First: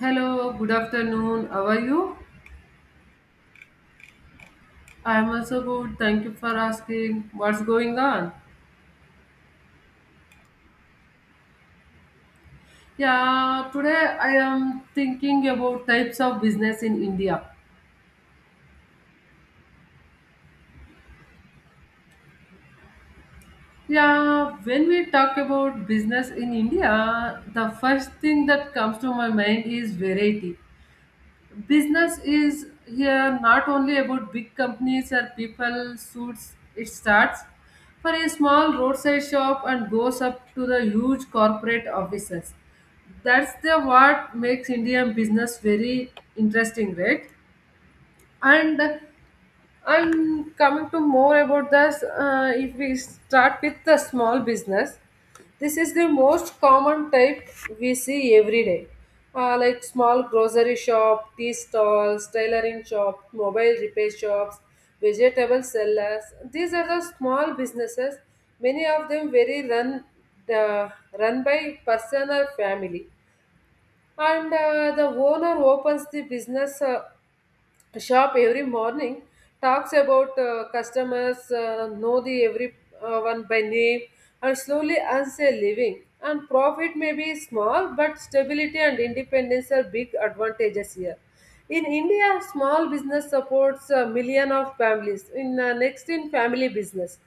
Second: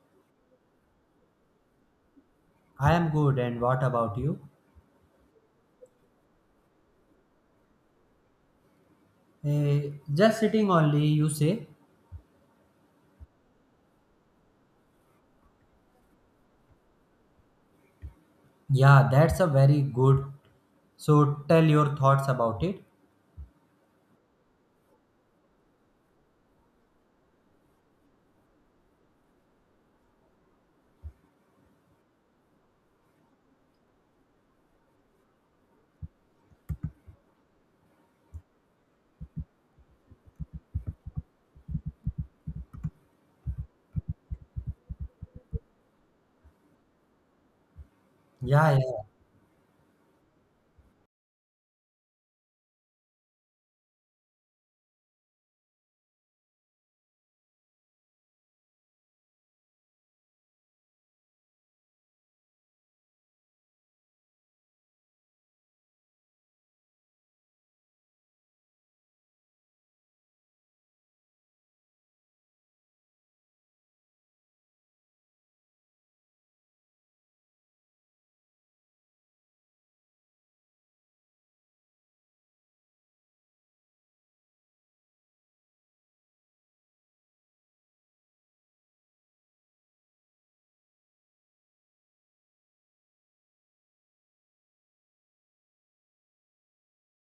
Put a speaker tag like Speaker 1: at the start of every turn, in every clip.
Speaker 1: Hello, good afternoon. How are you?
Speaker 2: I am good, and what about you?
Speaker 1: I'm also good. Thank you for asking. What's going on?
Speaker 2: Just sitting only, you say?
Speaker 1: Yeah, today I am thinking about types of business in India.
Speaker 2: Yeah, that's a very good. So tell your thoughts about it.
Speaker 1: Yeah, when we talk about business in India, the first thing that comes to my mind is variety. Business is here not only about big companies or people suits, it starts for a small roadside shop and goes up to the huge corporate offices. That's the what makes Indian business very interesting, right?
Speaker 2: Yeah,
Speaker 1: and
Speaker 2: yeah,
Speaker 1: and coming to more about this, if we start with the small business, this is the most common type we see every day. Like small grocery shop, tea stalls, tailoring shop, mobile repair shops, vegetable sellers. These are the small businesses. Many of them very run uh, run by person or family, and the owner opens the business. Shop every morning, talks about customers, know the every one by name and slowly earns a living, and profit may be small but stability and independence are big advantages here. In India, small business supports a million of families. In next in family business,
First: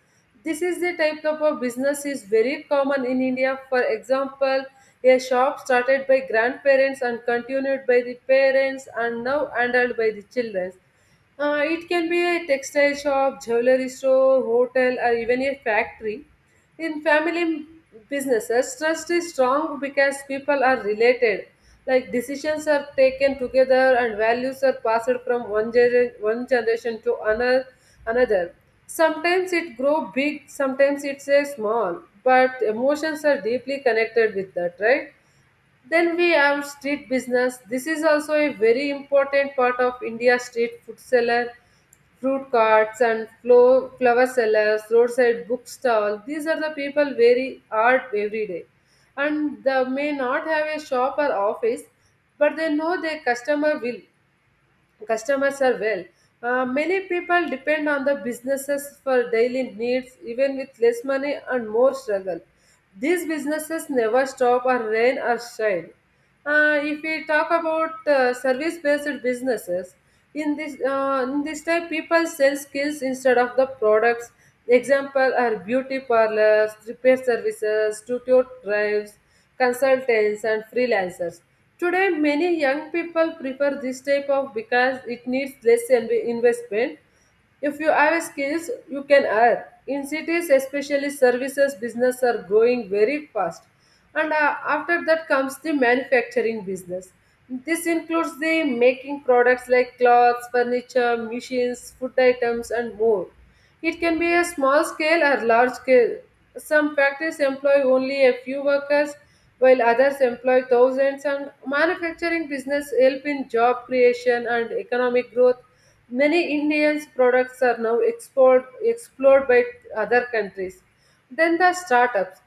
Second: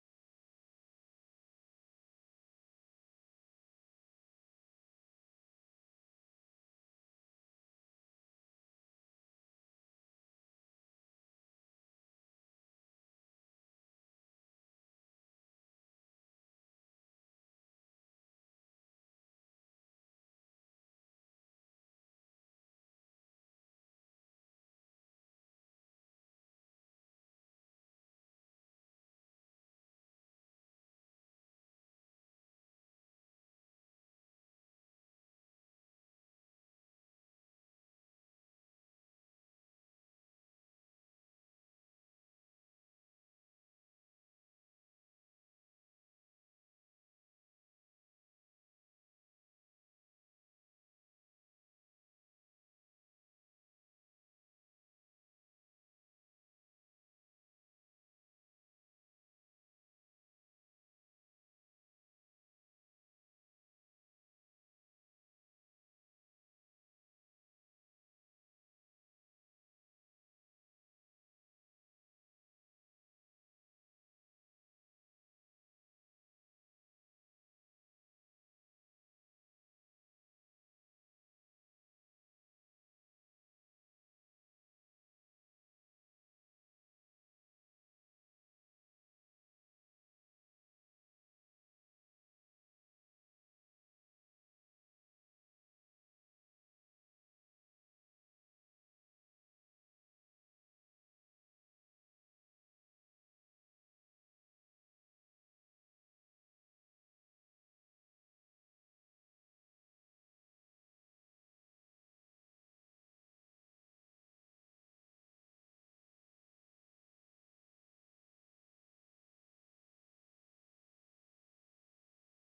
Speaker 1: this is the type of a business is very common in India. For example, a shop started by grandparents and continued by the parents and now handled by the children. It can be a textile shop, jewelry store, hotel, or even a factory. In family businesses, trust is strong because people are related. Like, decisions are taken together and values are passed from one generation to another. Sometimes it grow big, sometimes it's a small, but emotions are deeply connected with that, right? Then we have street business. This is also a very important part of India. Street food seller, fruit carts, and flower sellers, roadside book stall. These are the people very hard every day. And they may not have a shop or office, but they know their customer will, customers are well. Many people depend on the businesses for daily needs, even with less money and more struggle. These businesses never stop or rain or shine. If we talk about service-based businesses, in this type, people sell skills instead of the products. Example are beauty parlors, repair services, studio drives, consultants and freelancers. Today, many young people prefer this type of because it needs investment. If you have skills, you can earn. In cities, especially services business are growing very fast. And after that comes the manufacturing business. This includes the making products like clothes, furniture, machines, food items, and more. It can be a small scale or large scale. Some factories employ only a few workers, while others employ thousands. And manufacturing business help in job creation and economic growth. Many Indians' products are now explored by other countries. Then the startups.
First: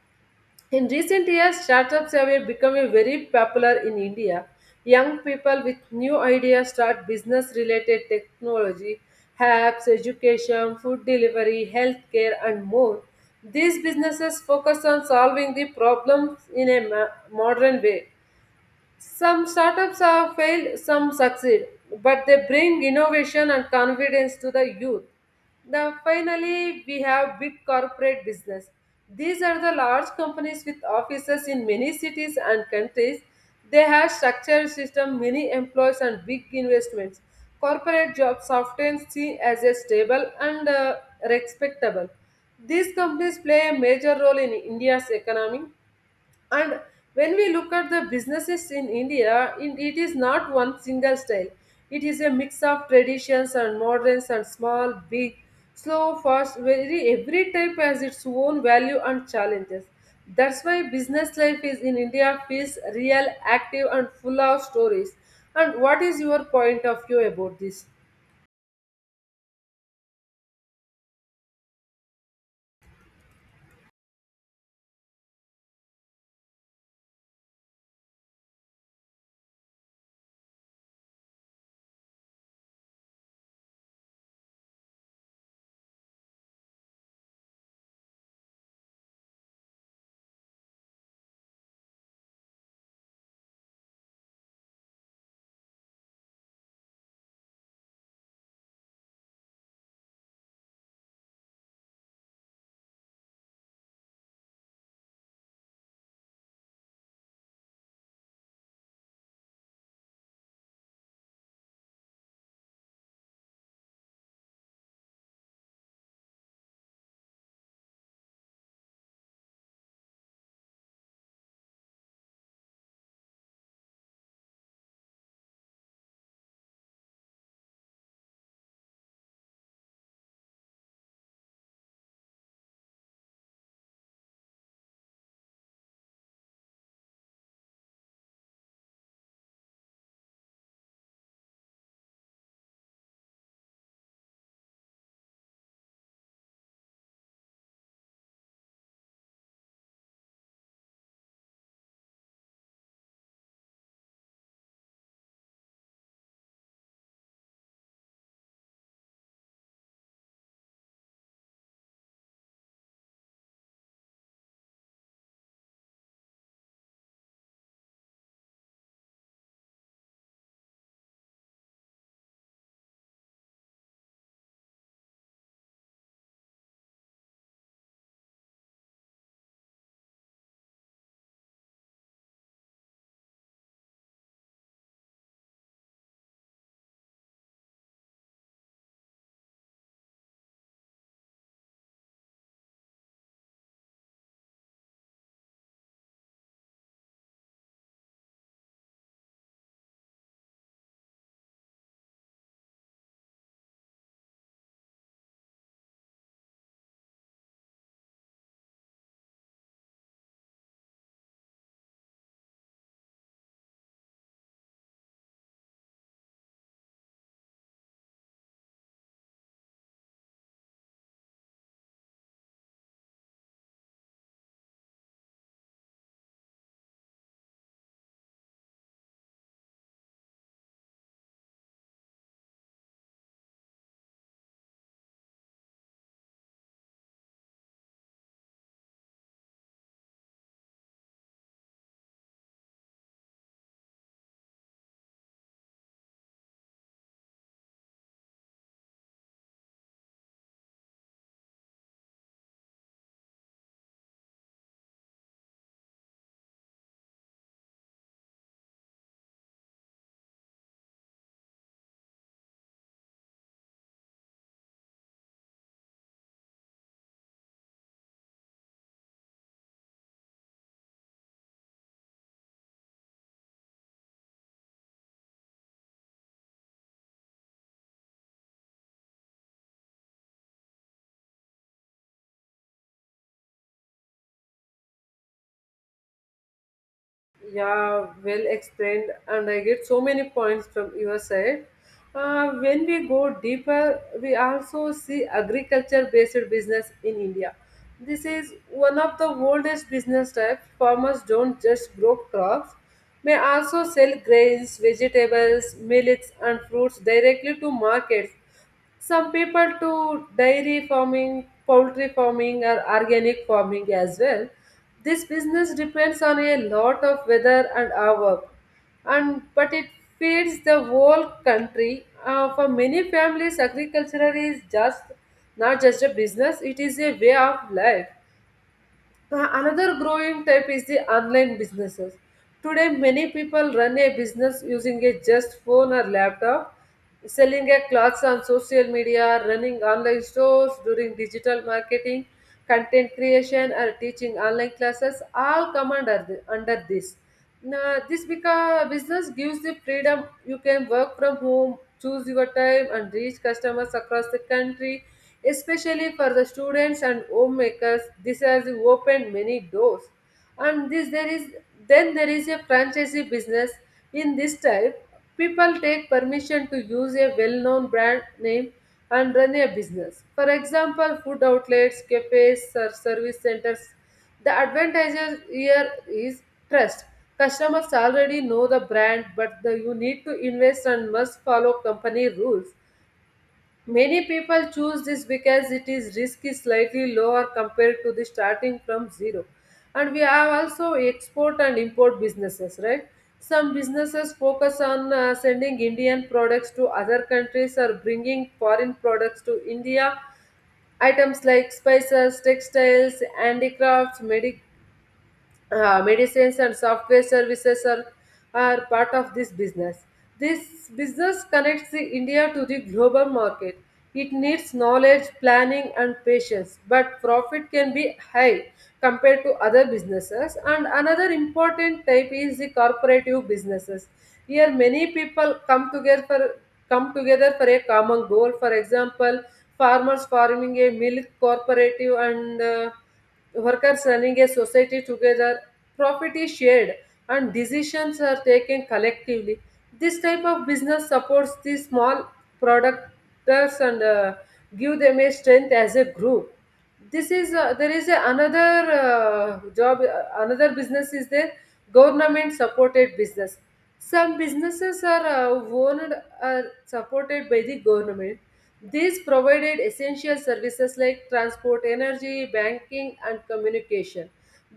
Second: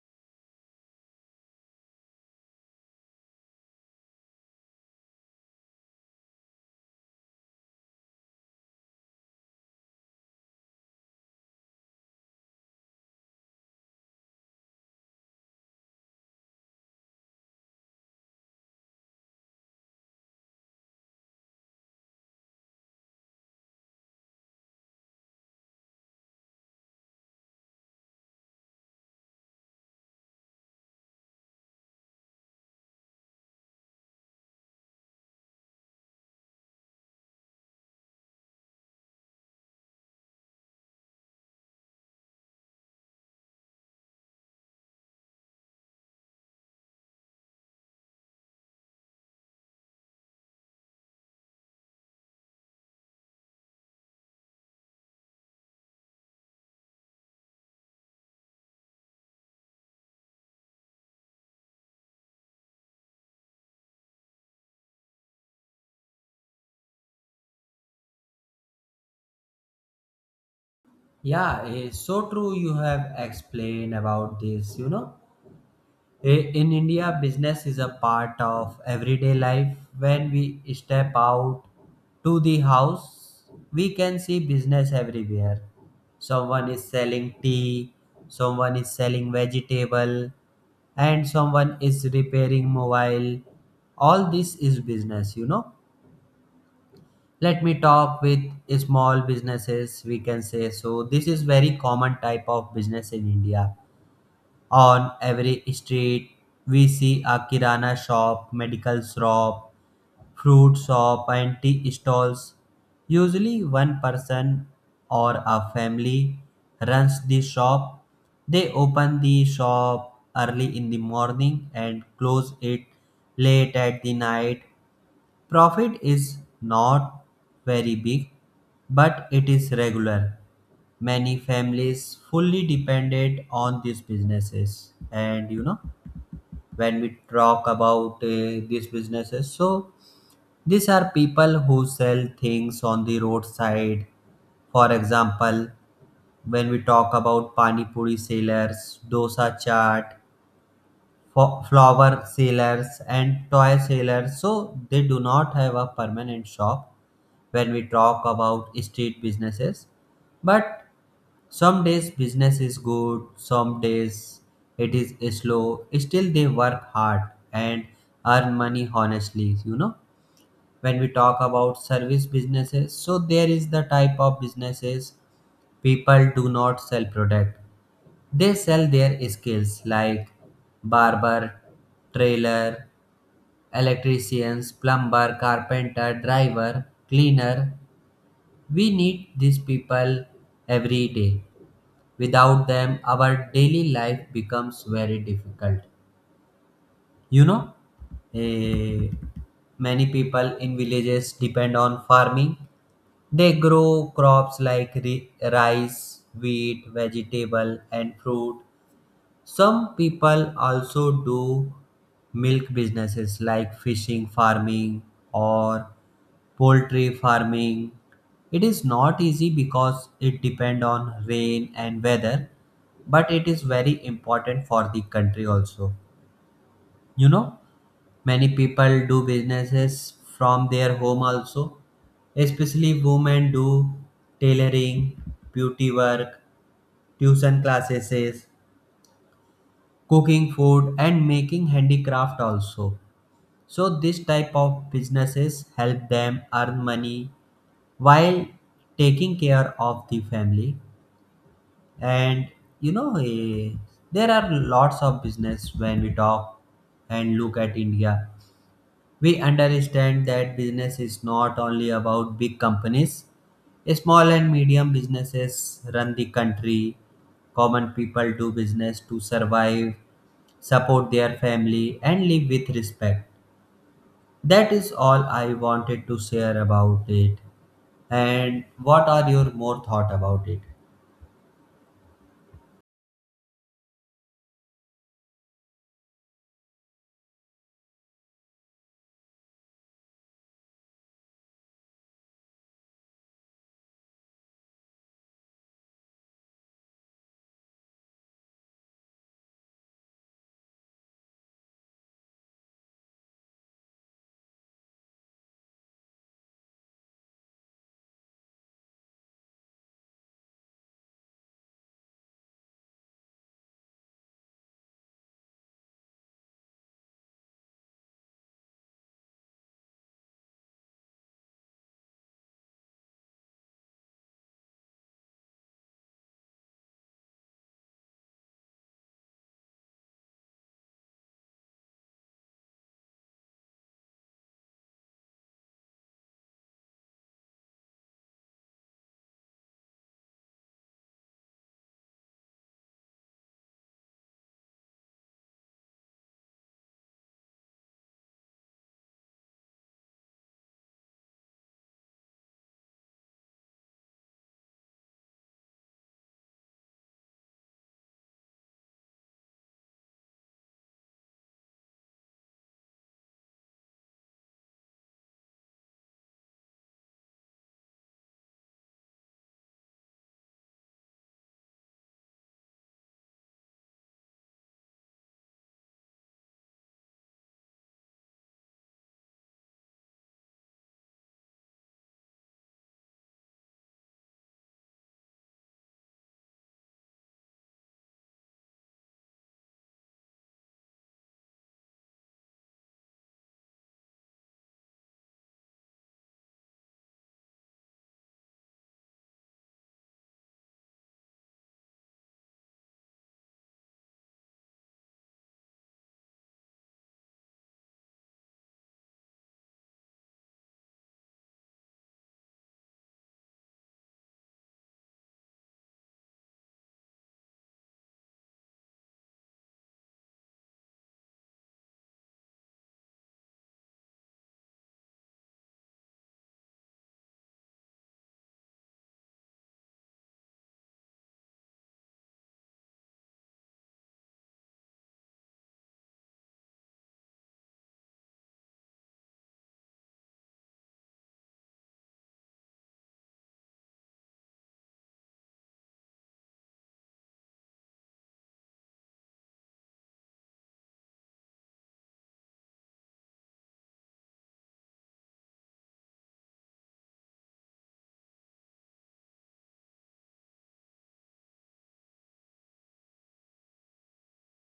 Speaker 1: In recent years, startups have become very popular in India. Young people with new ideas start business related technology, apps, education, food delivery, healthcare, and more. These businesses focus on solving the problems in a modern way. Some startups have failed, some succeed, but they bring innovation and confidence to the youth. Now, finally, we have big corporate business. These are the large companies with offices in many cities and countries. They have structured system, many employees, and big investments. Corporate jobs often seen as a stable and respectable. These companies play a major role in India's economy. And when we look at the businesses in India, it is not one single style. It is a mix of traditions and moderns and small, big, slow, fast. Very every type has its own value and challenges. That's why business life is in India feels real, active, and full of stories. And what is your point of view about this?
Speaker 2: yeah. eh, So true. You have explained about this. You know, in India, business is a part of everyday life. When we step out to the house, we can see business everywhere. Someone is selling tea. Someone is selling vegetable, and someone is repairing mobile. All this is business, you know. Let me talk with small businesses, we can say. So this is very common type of business in India. On every street we see a kirana shop, medical shop, fruit shop, and tea stalls. Usually, one person or a family runs the shop. They open the shop early in the morning and close it late at the night. Profit is not very big, but it is regular. Many families fully depended on these businesses, and you know, when we talk about these businesses, so these are people who sell things on the roadside. For example, when we talk about pani puri sellers, dosa chaat, flower sellers, and toy sellers, so they do not have a permanent shop when we talk about street businesses. But some days business is good, some days it is slow. Still, they work hard and earn money honestly, you know. When we talk about service businesses, so there is the type of businesses people do not sell product, they sell their skills, like barber, trailer, electricians, plumber, carpenter, driver, cleaner. We need these people every day. Without them our daily life becomes very difficult, you know. eh, Many people in villages depend on farming. They grow crops like rice, wheat, vegetable, and fruit. Some people also do milk businesses like fishing farming or poultry farming. It is not easy because it depends on rain and weather, but it is very important for the country also. You know? Many people do businesses from their home also, especially women do tailoring, beauty work, tuition classes, cooking food, and making handicraft also. So, this type of businesses help them earn money while taking care of the family. And you know, there are lots of business when we talk and look at India. We understand that business is not only about big companies. Small and medium businesses run the country. Common people do business to survive, support their family, and live with respect. That is all I wanted to share about it. And what are your more thought about it?
Speaker 1: Yeah, well explained, and I get so many points from your side. When we go deeper, we also see agriculture based business in India. This is one of the oldest business types. Farmers don't just grow crops, may also sell grains, vegetables, millets, and fruits directly to markets. Some people to dairy farming, poultry farming, or organic farming as well. This business depends on a lot of weather and our work, and but it feeds the whole country. For many families agriculture is just not just a business, it is a way of life. Uh, another growing type is the online businesses. Today, many people run a business using a just phone or laptop, selling a clothes on social media, running online stores, doing digital marketing, content creation, or teaching online classes. All come under, under this. Now, business gives the freedom. You can work from home, choose your time, and reach customers across the country. Especially for the students and homemakers, this has opened many doors. And this there is Then there is a franchisee business. In this type, people take permission to use a well-known brand name and run a business. For example, food outlets, cafes, or service centers. The advantage here is trust. Customers already know the brand, but you need to invest and must follow company rules. Many people choose this because it is risky slightly lower compared to the starting from zero. And we have also export and import businesses, right? Some businesses focus on sending Indian products to other countries or bringing foreign products to India. Items like spices, textiles, handicrafts, medical medicines and software services are part of this business. This business connects the India to the global market. It needs knowledge, planning, and patience, but profit can be high compared to other businesses. And another important type is the corporative businesses. Here, many people come together for a common goal. For example, farmers forming a milk cooperative and workers running a society together, profit is shared and decisions are taken collectively. This type of business supports the small producers and give them a strength as a group. This is there is a another job Another business is there: government supported business. Some businesses are owned or supported by the government. These provided essential services like transport, energy, banking, and communication.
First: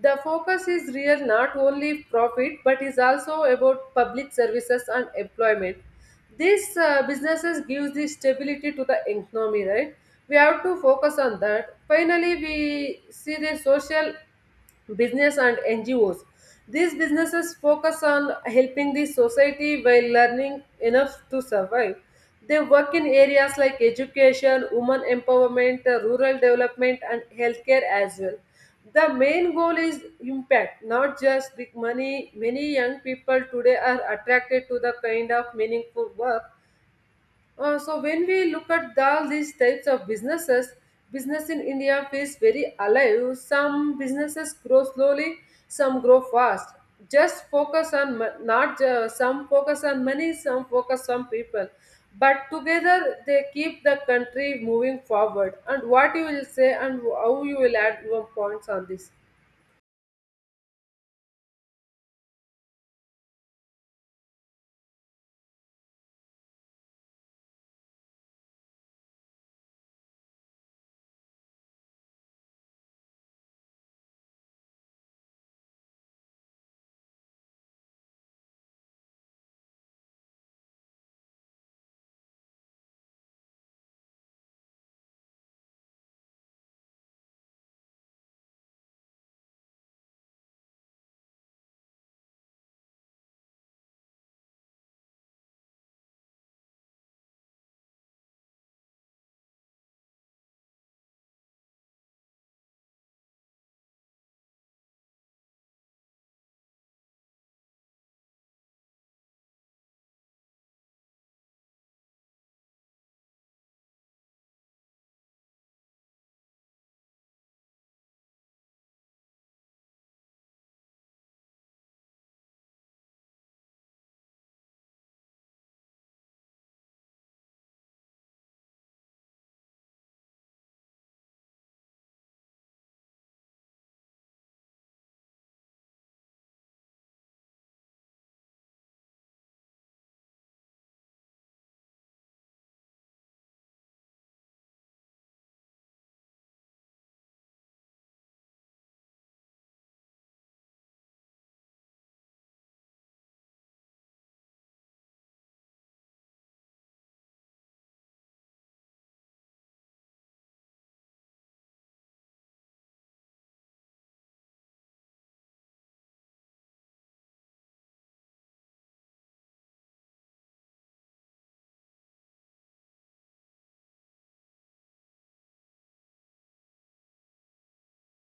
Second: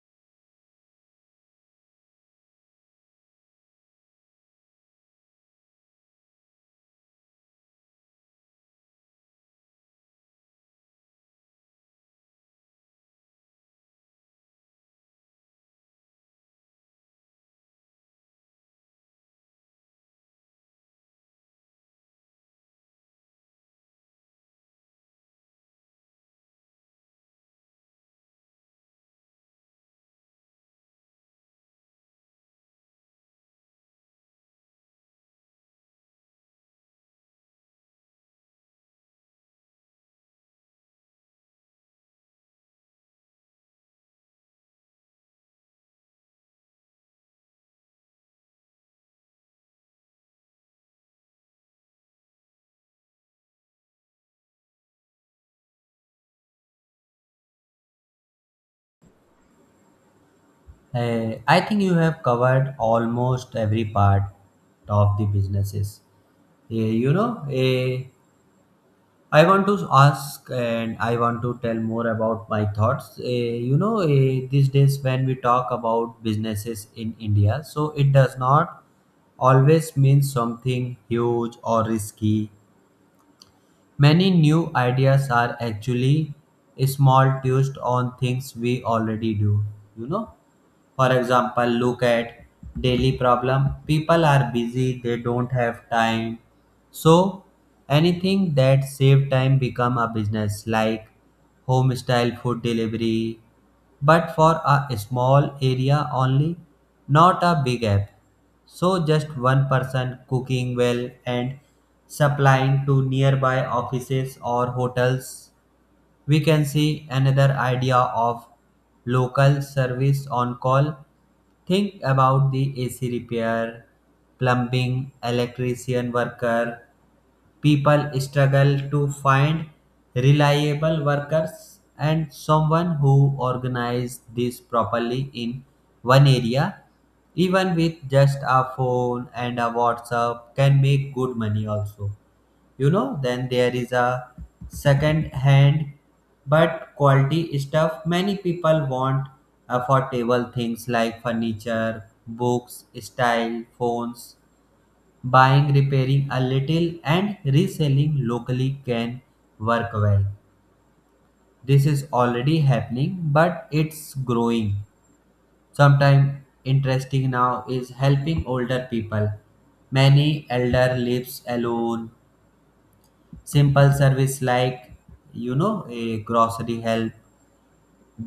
Speaker 1: The focus is real not only profit but is also about public services and employment. These businesses give the stability to the economy, right? We have to focus on that. Finally, we see the social business and NGOs. These businesses focus on helping the society while learning enough to survive. They work in areas like education, women empowerment, rural development, and healthcare as well. The main goal is impact, not just the money. Many young people today are attracted to the kind of meaningful work. Uh, so when we look at all these types of businesses, business in India feels very alive. Some businesses grow slowly, some grow fast. Just focus on mo- not Some focus on money, some focus on people, but together they keep the country moving forward. And what you will say and how you will add your points on this?
Speaker 2: I think you have covered almost every part of the businesses. Eh, you know, I want to ask and I want to tell more about my thoughts. You know, these days when we talk about businesses in India, so it does not always mean something huge or risky. Many new ideas are actually small twists on things we already do, you know. For example, look at daily problem. People are busy, they don't have time. So anything that save time become a business, like home style food delivery, but for a small area only, not a big app. So just one person cooking well and supplying to nearby offices or hotels. We can see another idea of local service on call. Think about the AC repair, plumbing, electrician worker. People struggle to find reliable workers, and someone who organizes this properly in one area, even with just a phone and a WhatsApp, can make good money also. You know, then there is a second hand but quality stuff. Many people want affordable things like furniture, books, style, phones. Buying, repairing a little, and reselling locally can work well. This is already happening, but it's growing. Sometimes interesting now is helping older people. Many elder lives alone. Simple service like, you know, a grocery help,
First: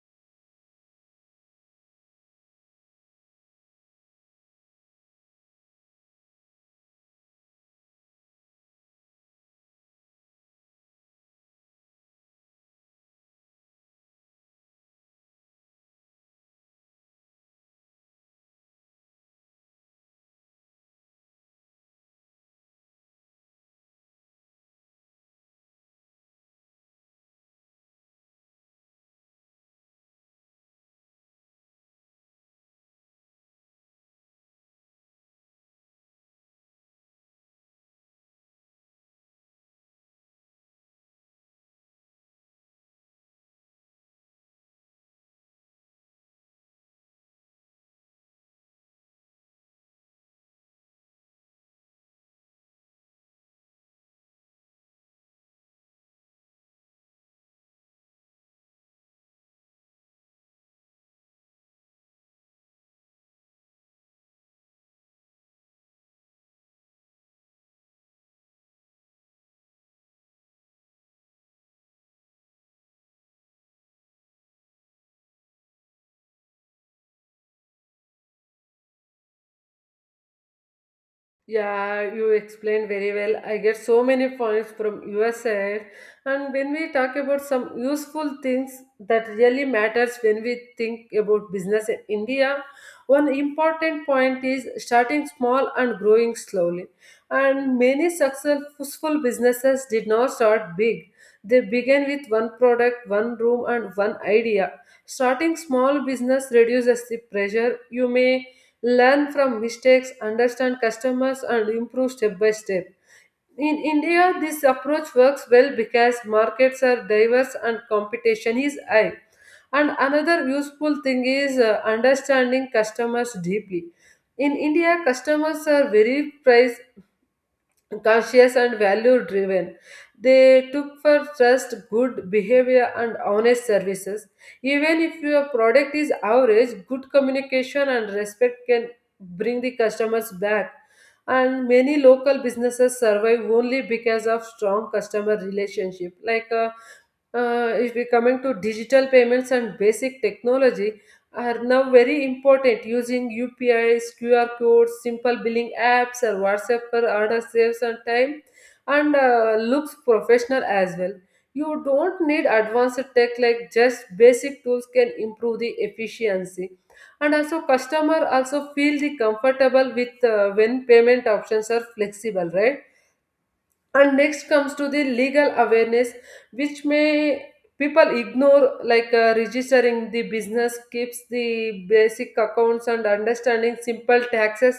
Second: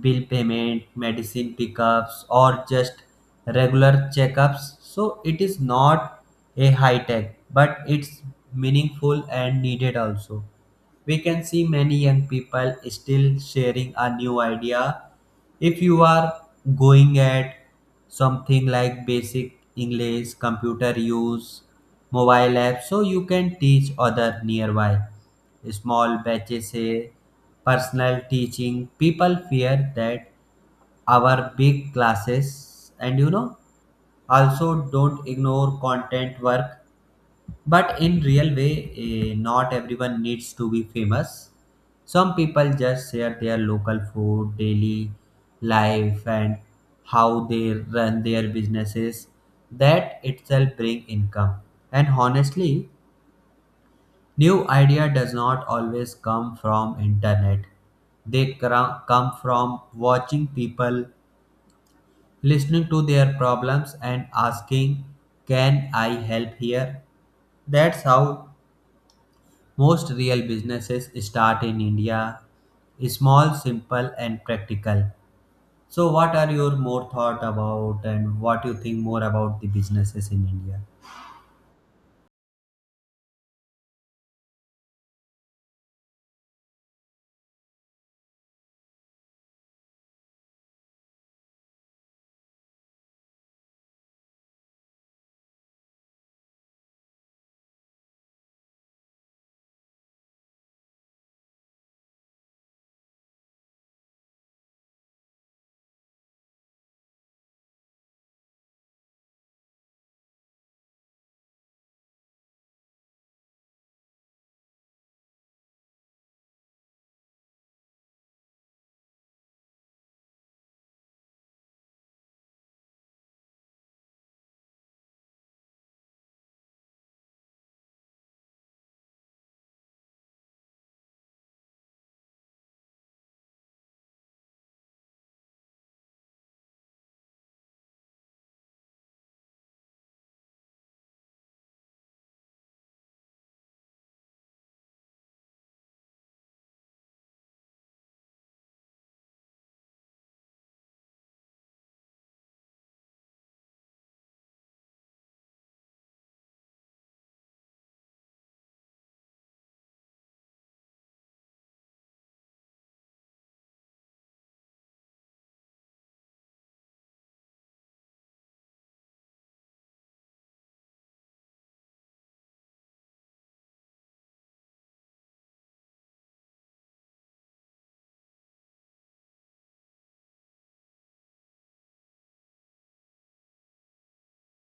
Speaker 2: bill payment, medicine pickups, or just regular checkups. So it is not a high tech, but it's meaningful and needed also. We can see many young people still sharing a new idea. If you are going at something like basic English, computer use, mobile app, so you can teach other nearby small batches, say personal teaching. People fear that our big classes, and you know, also don't ignore content work, but in real way. Not everyone needs to be famous. Some people just share their local food, daily life, and how they run their businesses. That itself bring income. And honestly, new idea does not always come from internet. Come from watching people, listening to their problems and asking, "Can I help here?" That's how most real businesses start in India. Small, simple, and practical. So what are your more thought about, and what you think more about the businesses in India?
Speaker 1: Yeah, you explained very well. I get so many points from your side. And when we talk about some useful things that really matters when we think about business in India, one important point is starting small and growing slowly. And many successful businesses did not start big. They began with one product, one room, and one idea. Starting small business reduces the pressure. You may learn from mistakes, understand customers, and improve step by step. In India, this approach works well because markets are diverse and competition is high. And another useful thing is understanding customers deeply. In India, customers are very price conscious and value driven. They took for trust good behavior and honest services. Even if your product is average, good communication and respect can bring the customers back. And many local businesses survive only because of strong customer relationship. If we coming to digital payments and basic technology are now very important, using UPIs, QR codes, simple billing apps or WhatsApp for order saves and time, and looks professional as well. You don't need advanced tech, like just basic tools can improve the efficiency, and also customer also feel the comfortable with, when payment options are flexible, right? And next comes to the legal awareness which may people ignore, like registering the business, keeps the basic accounts and understanding simple taxes,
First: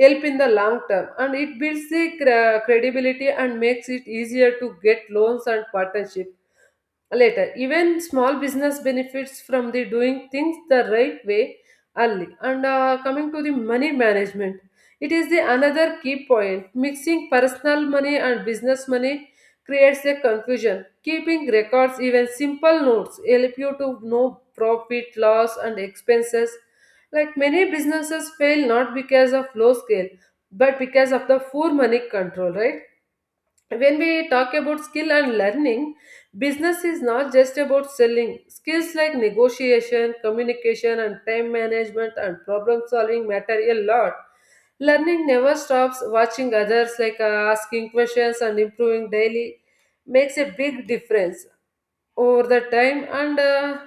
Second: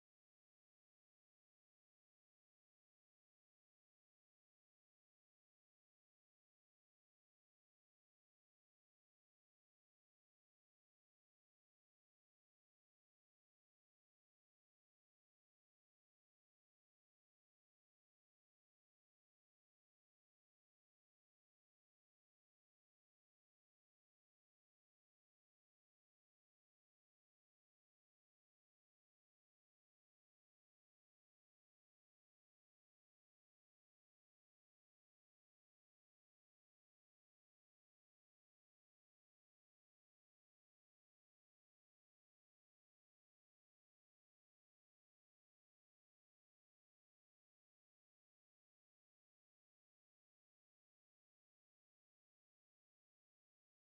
Speaker 1: help in the long term, and it builds the credibility and makes it easier to get loans and partnership later. Even small business benefits from the doing things the right way early. And coming to the money management, it is the another key point. Mixing personal money and business money creates a confusion. Keeping records, even simple notes, help you to know profit, loss and expenses. Like many businesses fail not because of low scale but because of the poor money control, right? When we talk about skill and learning, business is not just about selling. Skills like negotiation, communication and time management and problem solving matter a lot. Learning never stops. Watching others, like asking questions and improving daily, makes a big difference over the time. And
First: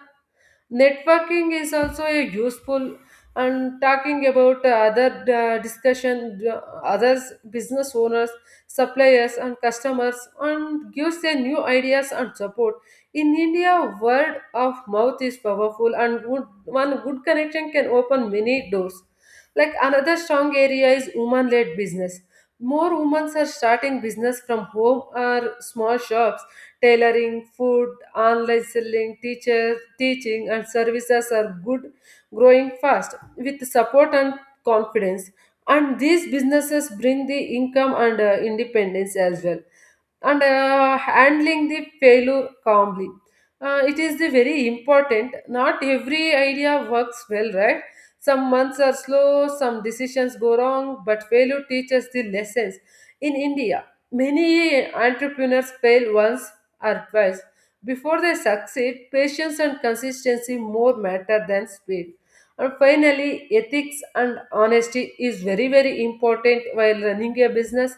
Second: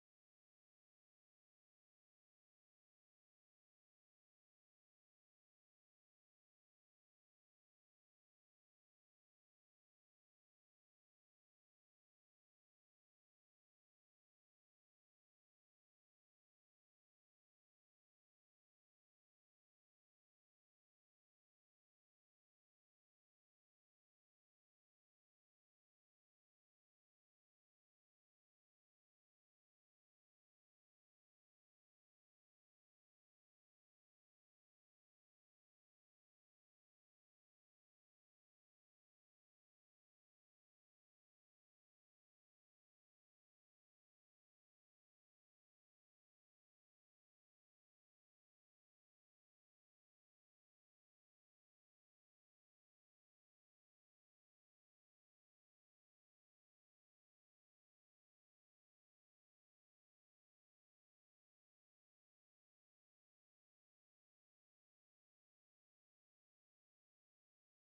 Speaker 1: networking is also a useful, and talking about other, discussion, others business owners, suppliers and customers, and gives a new ideas and support. In India, word of mouth is powerful and good, one good connection can open many doors. Like another strong area is woman led business. More women are starting business from home or small shops. Tailoring, food, online selling, teachers, teaching, and services are good, growing fast with support and confidence. And these businesses bring the income and independence as well. And handling the failure calmly. It is the very important. Not every idea works well, right? Some months are slow, some decisions go wrong, but failure teaches the lessons. In India, many entrepreneurs fail once advice. Before they succeed, patience and consistency more matter than speed. And finally, ethics and honesty is very, very important while running a business.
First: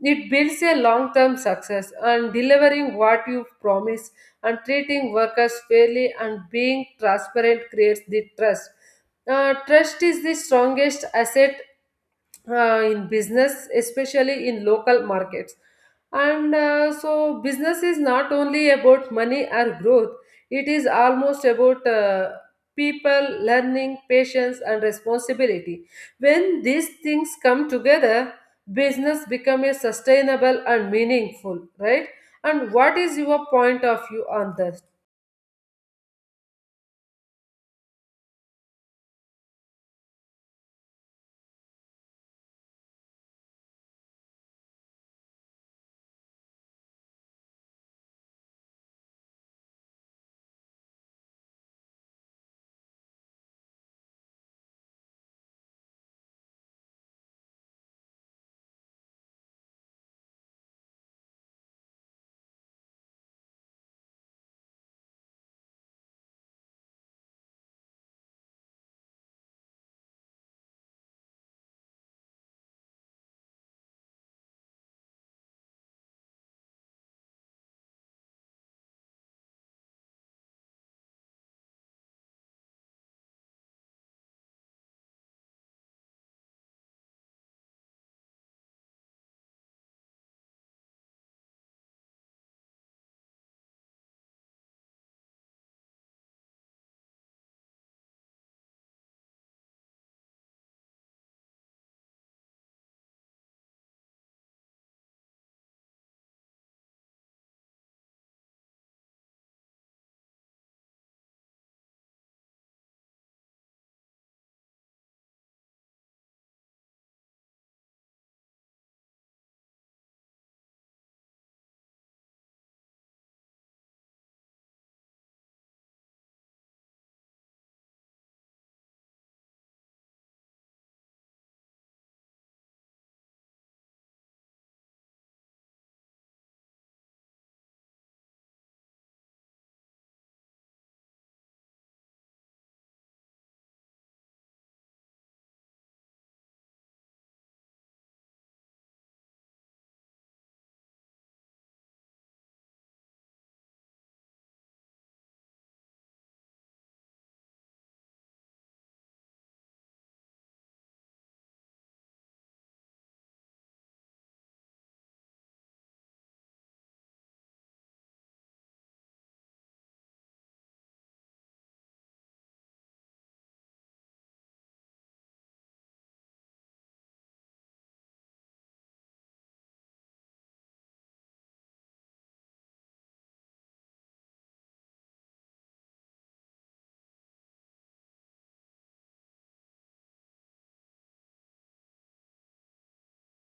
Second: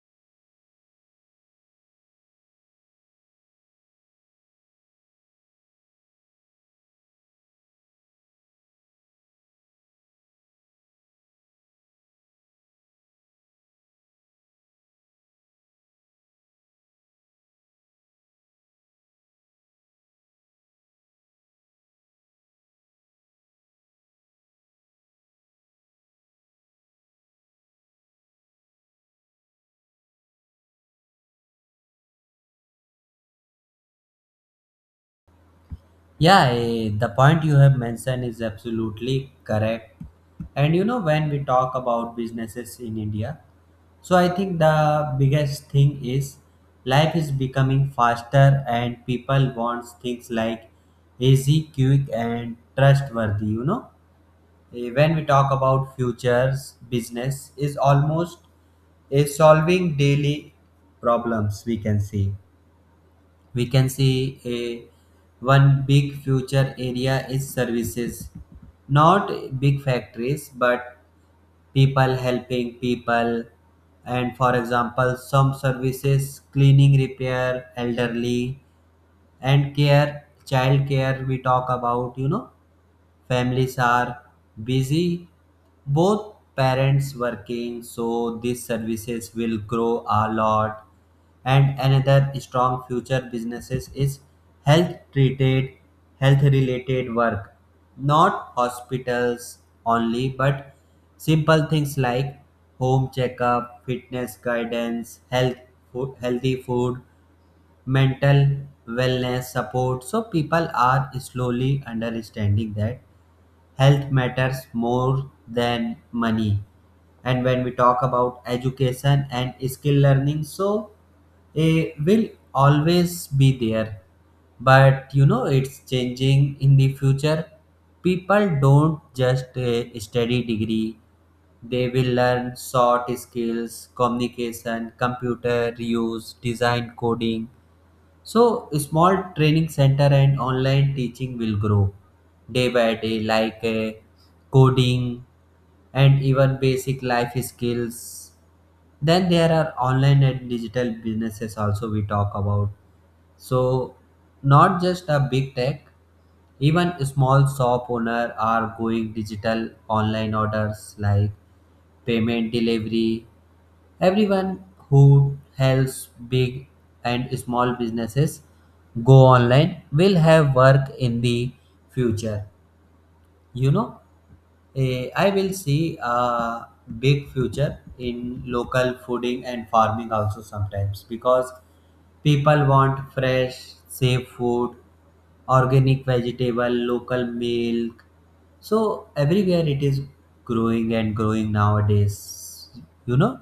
Speaker 1: It builds a long term success, and delivering what you promise and treating workers fairly and being transparent creates the trust. Trust is the strongest asset in business, especially in local markets. And so, business is not only about money or growth, it is almost about people, learning, patience, and responsibility. When these things come together, business becomes sustainable and meaningful, right? And what is your point of view on that?
Speaker 2: Yeah, the point you have mentioned is absolutely correct. And you know, when we talk about businesses in India, so I think the biggest thing is life is becoming faster and people want things like easy, quick, and trustworthy. You know, when we talk about futures, business is almost is solving daily problems. We can see, we can see, a one big future area is services. Not big factories, but people helping people. And for example, some services, cleaning, repair, elderly and care, child care we talk about, you know. Families are busy, both parents working, so these services will grow a lot. And another strong future businesses is health treated, health related work, not hospitals only, but simple things like home checkup, fitness guidance, healthy food, mental wellness support. So people are slowly understanding that health matters more than money. And when we talk about education and skill learning, so it will always be there, but you know, it's changing in the future. People don't just study degree, they will learn short skills, communication, computer use, design, coding. So, small training center and online teaching will grow day by day, like coding and even basic life skills. Then there are online and digital businesses also we talk about. So, not just a big tech, even small shop owner are going digital, online orders like payment delivery. Everyone who helps big and small businesses go online will have work in the future. You know, I will see a big future in local fooding and farming also sometimes, because people want fresh, safe food, organic vegetable, local milk. So everywhere it is growing and growing nowadays, you know.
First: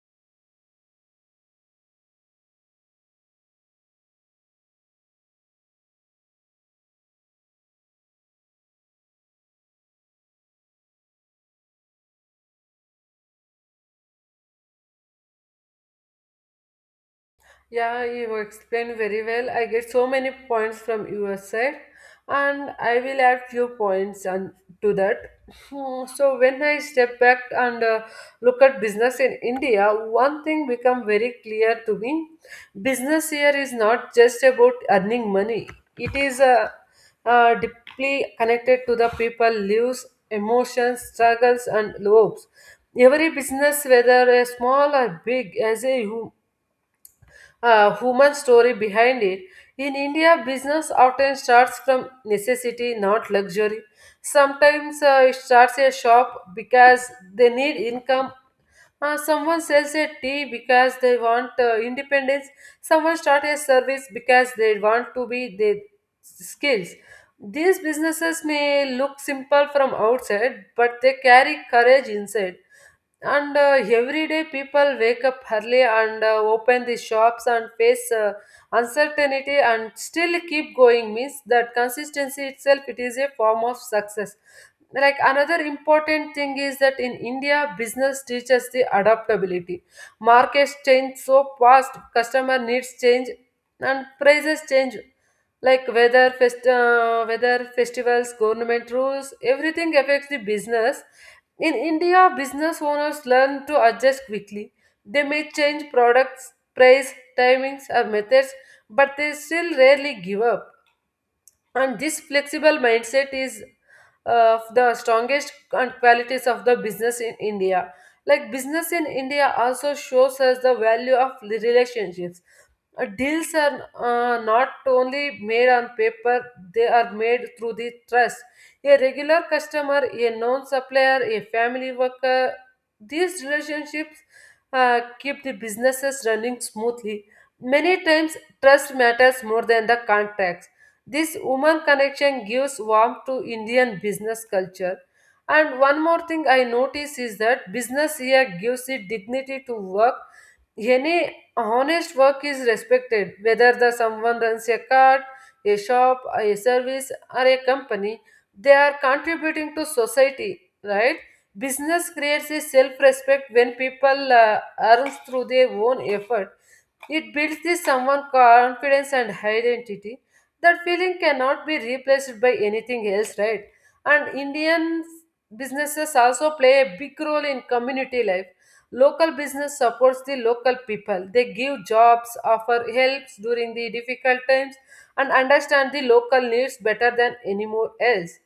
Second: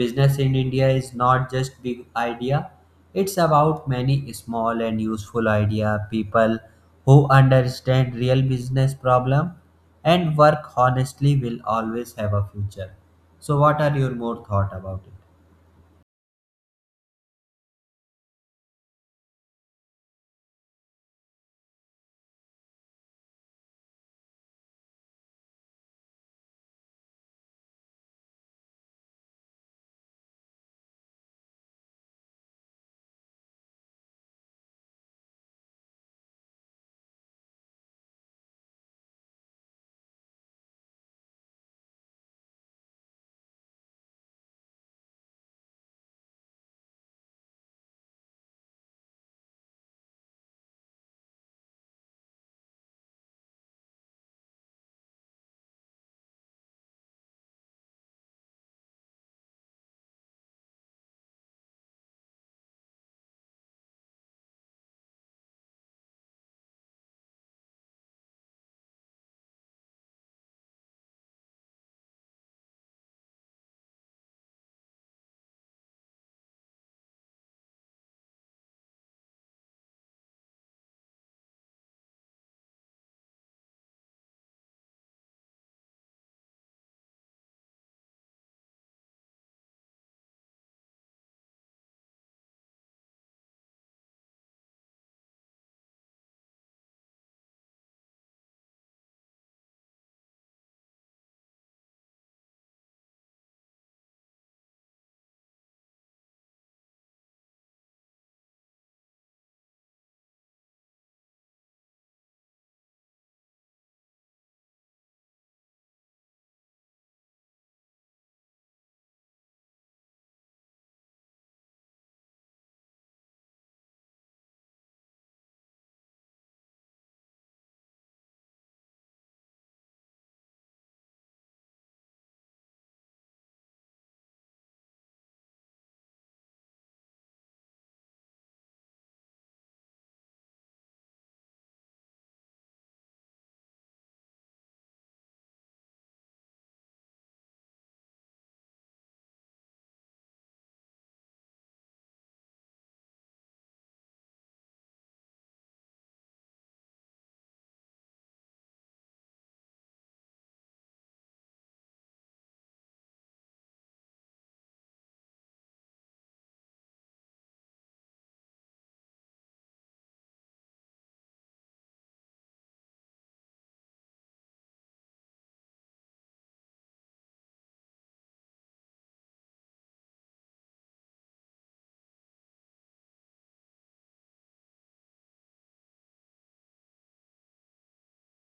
Speaker 2: Business in India is not just big idea. It's about many small and useful idea. People who understand real business problem and work honestly will always have a future. So what are your more thought about it?
Speaker 1: Yeah, you explained very well. I get so many points from your side, and I will add few points on to that. Hmm. So when I step back and look at business in India, one thing become very clear to me: business here is not just about earning money. It is deeply connected to the people lives, emotions, struggles, and hopes. Every business, whether a small or big, has a human story behind it. In India, business often starts from necessity, not luxury. Sometimes it starts a shop because they need income. Someone sells a tea because they want independence. Someone starts a service because they want to be their skills. These businesses may look simple from outside, but they carry courage inside. And every day, people wake up early and open the shops and face uncertainty, and still keep going means that consistency itself it is a form of success. Like another important thing is that in India, business teaches the adaptability. Markets change so fast, customer needs change, and prices change. Like weather, weather festivals, government rules, everything affects the business. In India, business owners learn to adjust quickly. They may change products, price, timings, or methods, but they still rarely give up. And this flexible mindset is the strongest and qualities of the business in India. Like business in India also shows us the value of relationships. Deals are not only made on paper, they are made through the trust. A regular customer, a known supplier, a family worker, these relationships keep the businesses running smoothly. Many times, trust matters more than the contracts. This human connection gives warmth to Indian business culture. And one more thing I notice is that business here gives the dignity to work. Any honest work is respected, whether the someone runs a cart, a shop, a service, or a company. They are contributing to society, right? Business creates a self-respect when people earn through their own effort. It builds this someone confidence and identity. That feeling cannot be replaced by anything else, right? And Indian businesses also play a big role in community life. Local business supports the local people. They give jobs, offer helps during the difficult times, and understand the local needs better than anyone else.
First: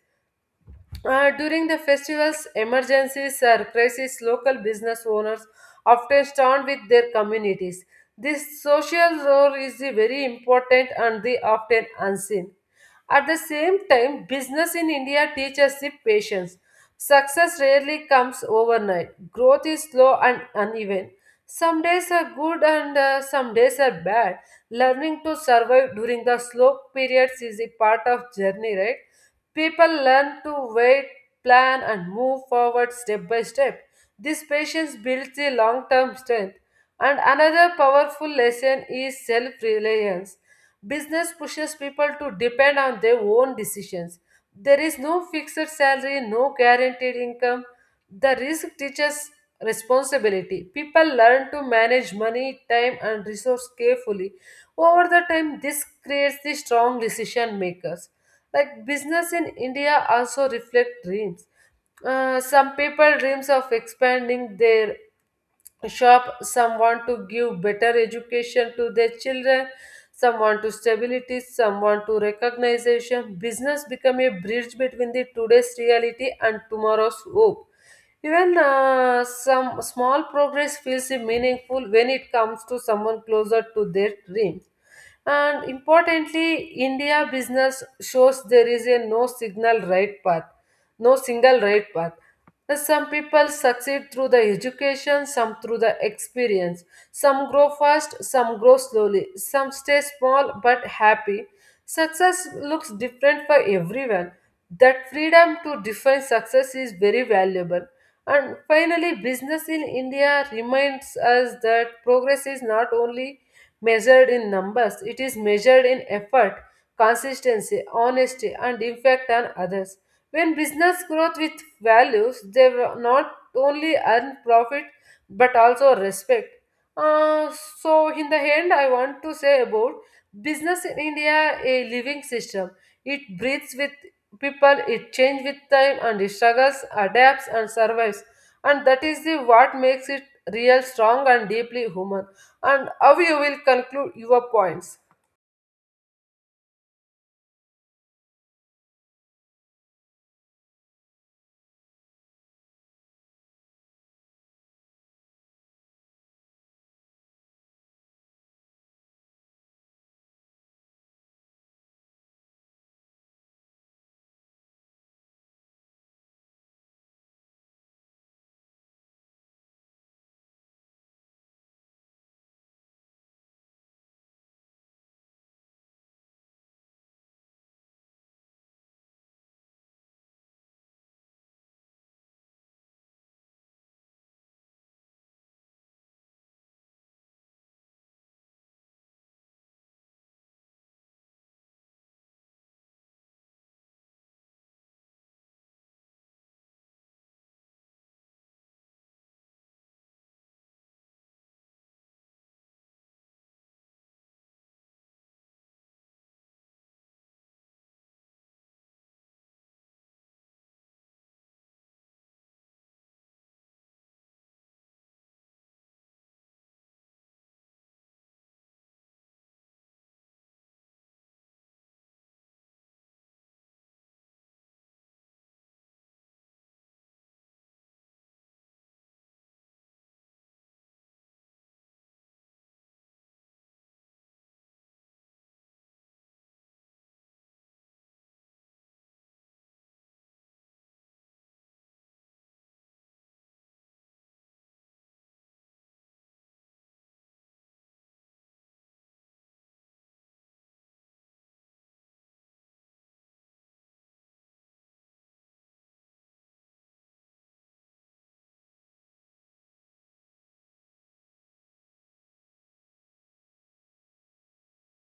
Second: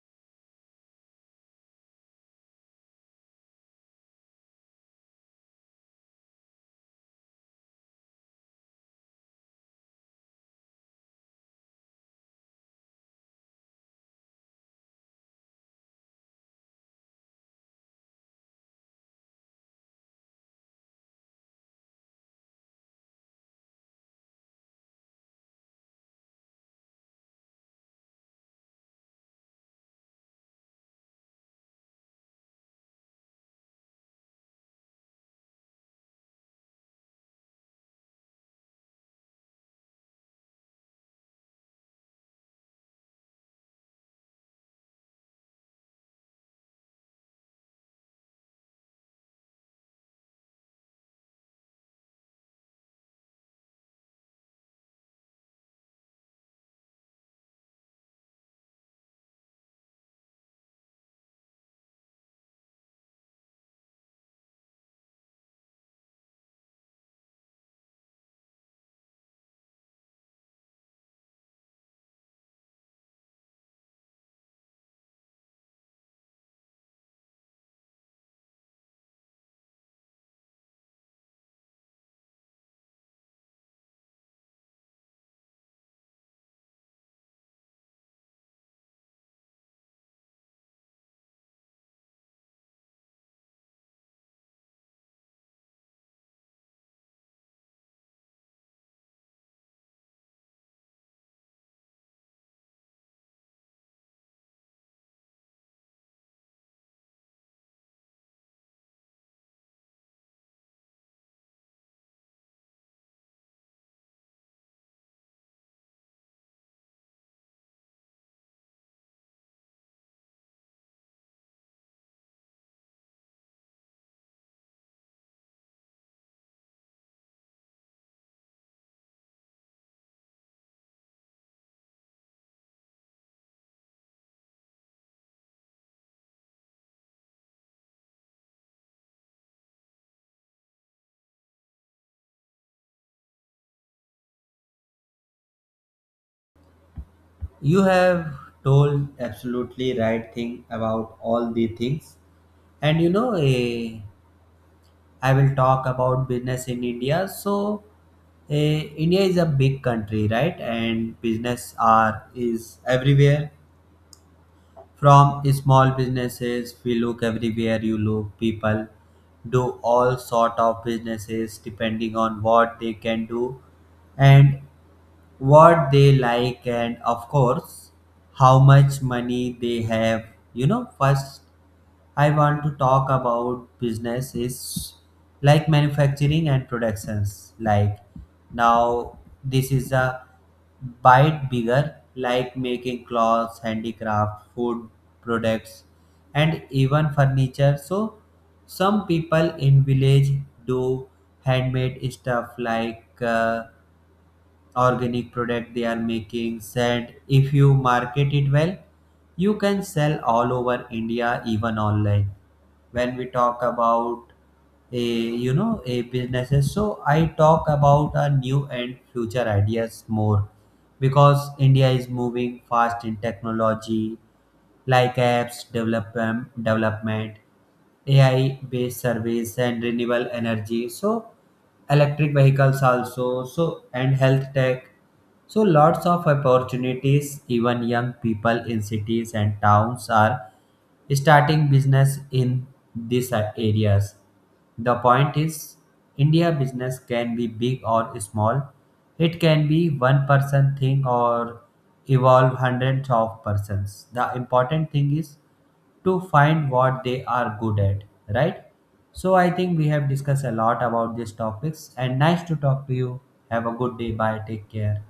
Speaker 1: During the festivals, emergencies, or crises, local business owners often stand with their communities. This social role is the very important and the often unseen. At the same time, business in India teaches the patience. Success rarely comes overnight. Growth is slow and uneven. Some days are good and some days are bad. Learning to survive during the slow periods is a part of journey, right? People learn to wait, plan and move forward step by step. This patience builds a long-term strength. And another powerful lesson is self-reliance. Business pushes people to depend on their own decisions. There is no fixed salary, no guaranteed income. The risk teaches responsibility. People learn to manage money, time, and resource carefully. Over the time, this creates the strong decision makers. Like business in India also reflect dreams. Some people dreams of expanding their shop, some want to give better education to their children, some want to stability, some want to recognition. Business become a bridge between the today's reality and tomorrow's hope. Even some small progress feels meaningful when it comes to someone closer to their dream. And importantly, India business shows there is a no signal right path, no single right path. Some people succeed through the education, some through the experience. Some grow fast, some grow slowly. Some stay small but happy. Success looks different for everyone. That freedom to define success is very valuable. And finally, business in India reminds us that progress is not only measured in numbers, it is measured in effort, consistency, honesty, and impact on others. When business growth with values, they will not only earn profit but also respect. Uh, so, in the end, I want to say about business in India, a living system. It breathes with people, it changes with time, and it struggles, adapts, and survives. And that is the what makes it real, strong, and deeply human. And how you will conclude your points?
Speaker 2: You have told absolutely right thing about all the things. And you know, a I will talk about business in India. So, eh, India is a big country, right? And business are is everywhere. From small businesses, we look everywhere. You look people do all sort of businesses depending on what they can do and what they like, and of course how much money they have, you know. First I want to talk about businesses like manufacturing and productions. Like now, this is a bite bigger, like making clothes, handicraft, food products, and even furniture. So, some people in village do handmade stuff like. Organic product they are making said, if you market it well you can sell all over India, even online. When we talk about a, you know, a businesses, so I talk about our new and future ideas more, because India is moving fast in technology, like apps development, AI based surveys, and renewable energy, so electric vehicles also, so and health tech. So lots of opportunities, even young people in cities and towns are starting business in these areas. The point is, India business can be big or small. It can be one person thing or evolve hundreds of persons. The important thing is to find what they are good at, right? So I think we have discussed a lot about these topics and nice to talk to you. Have a good day. Bye. Take care.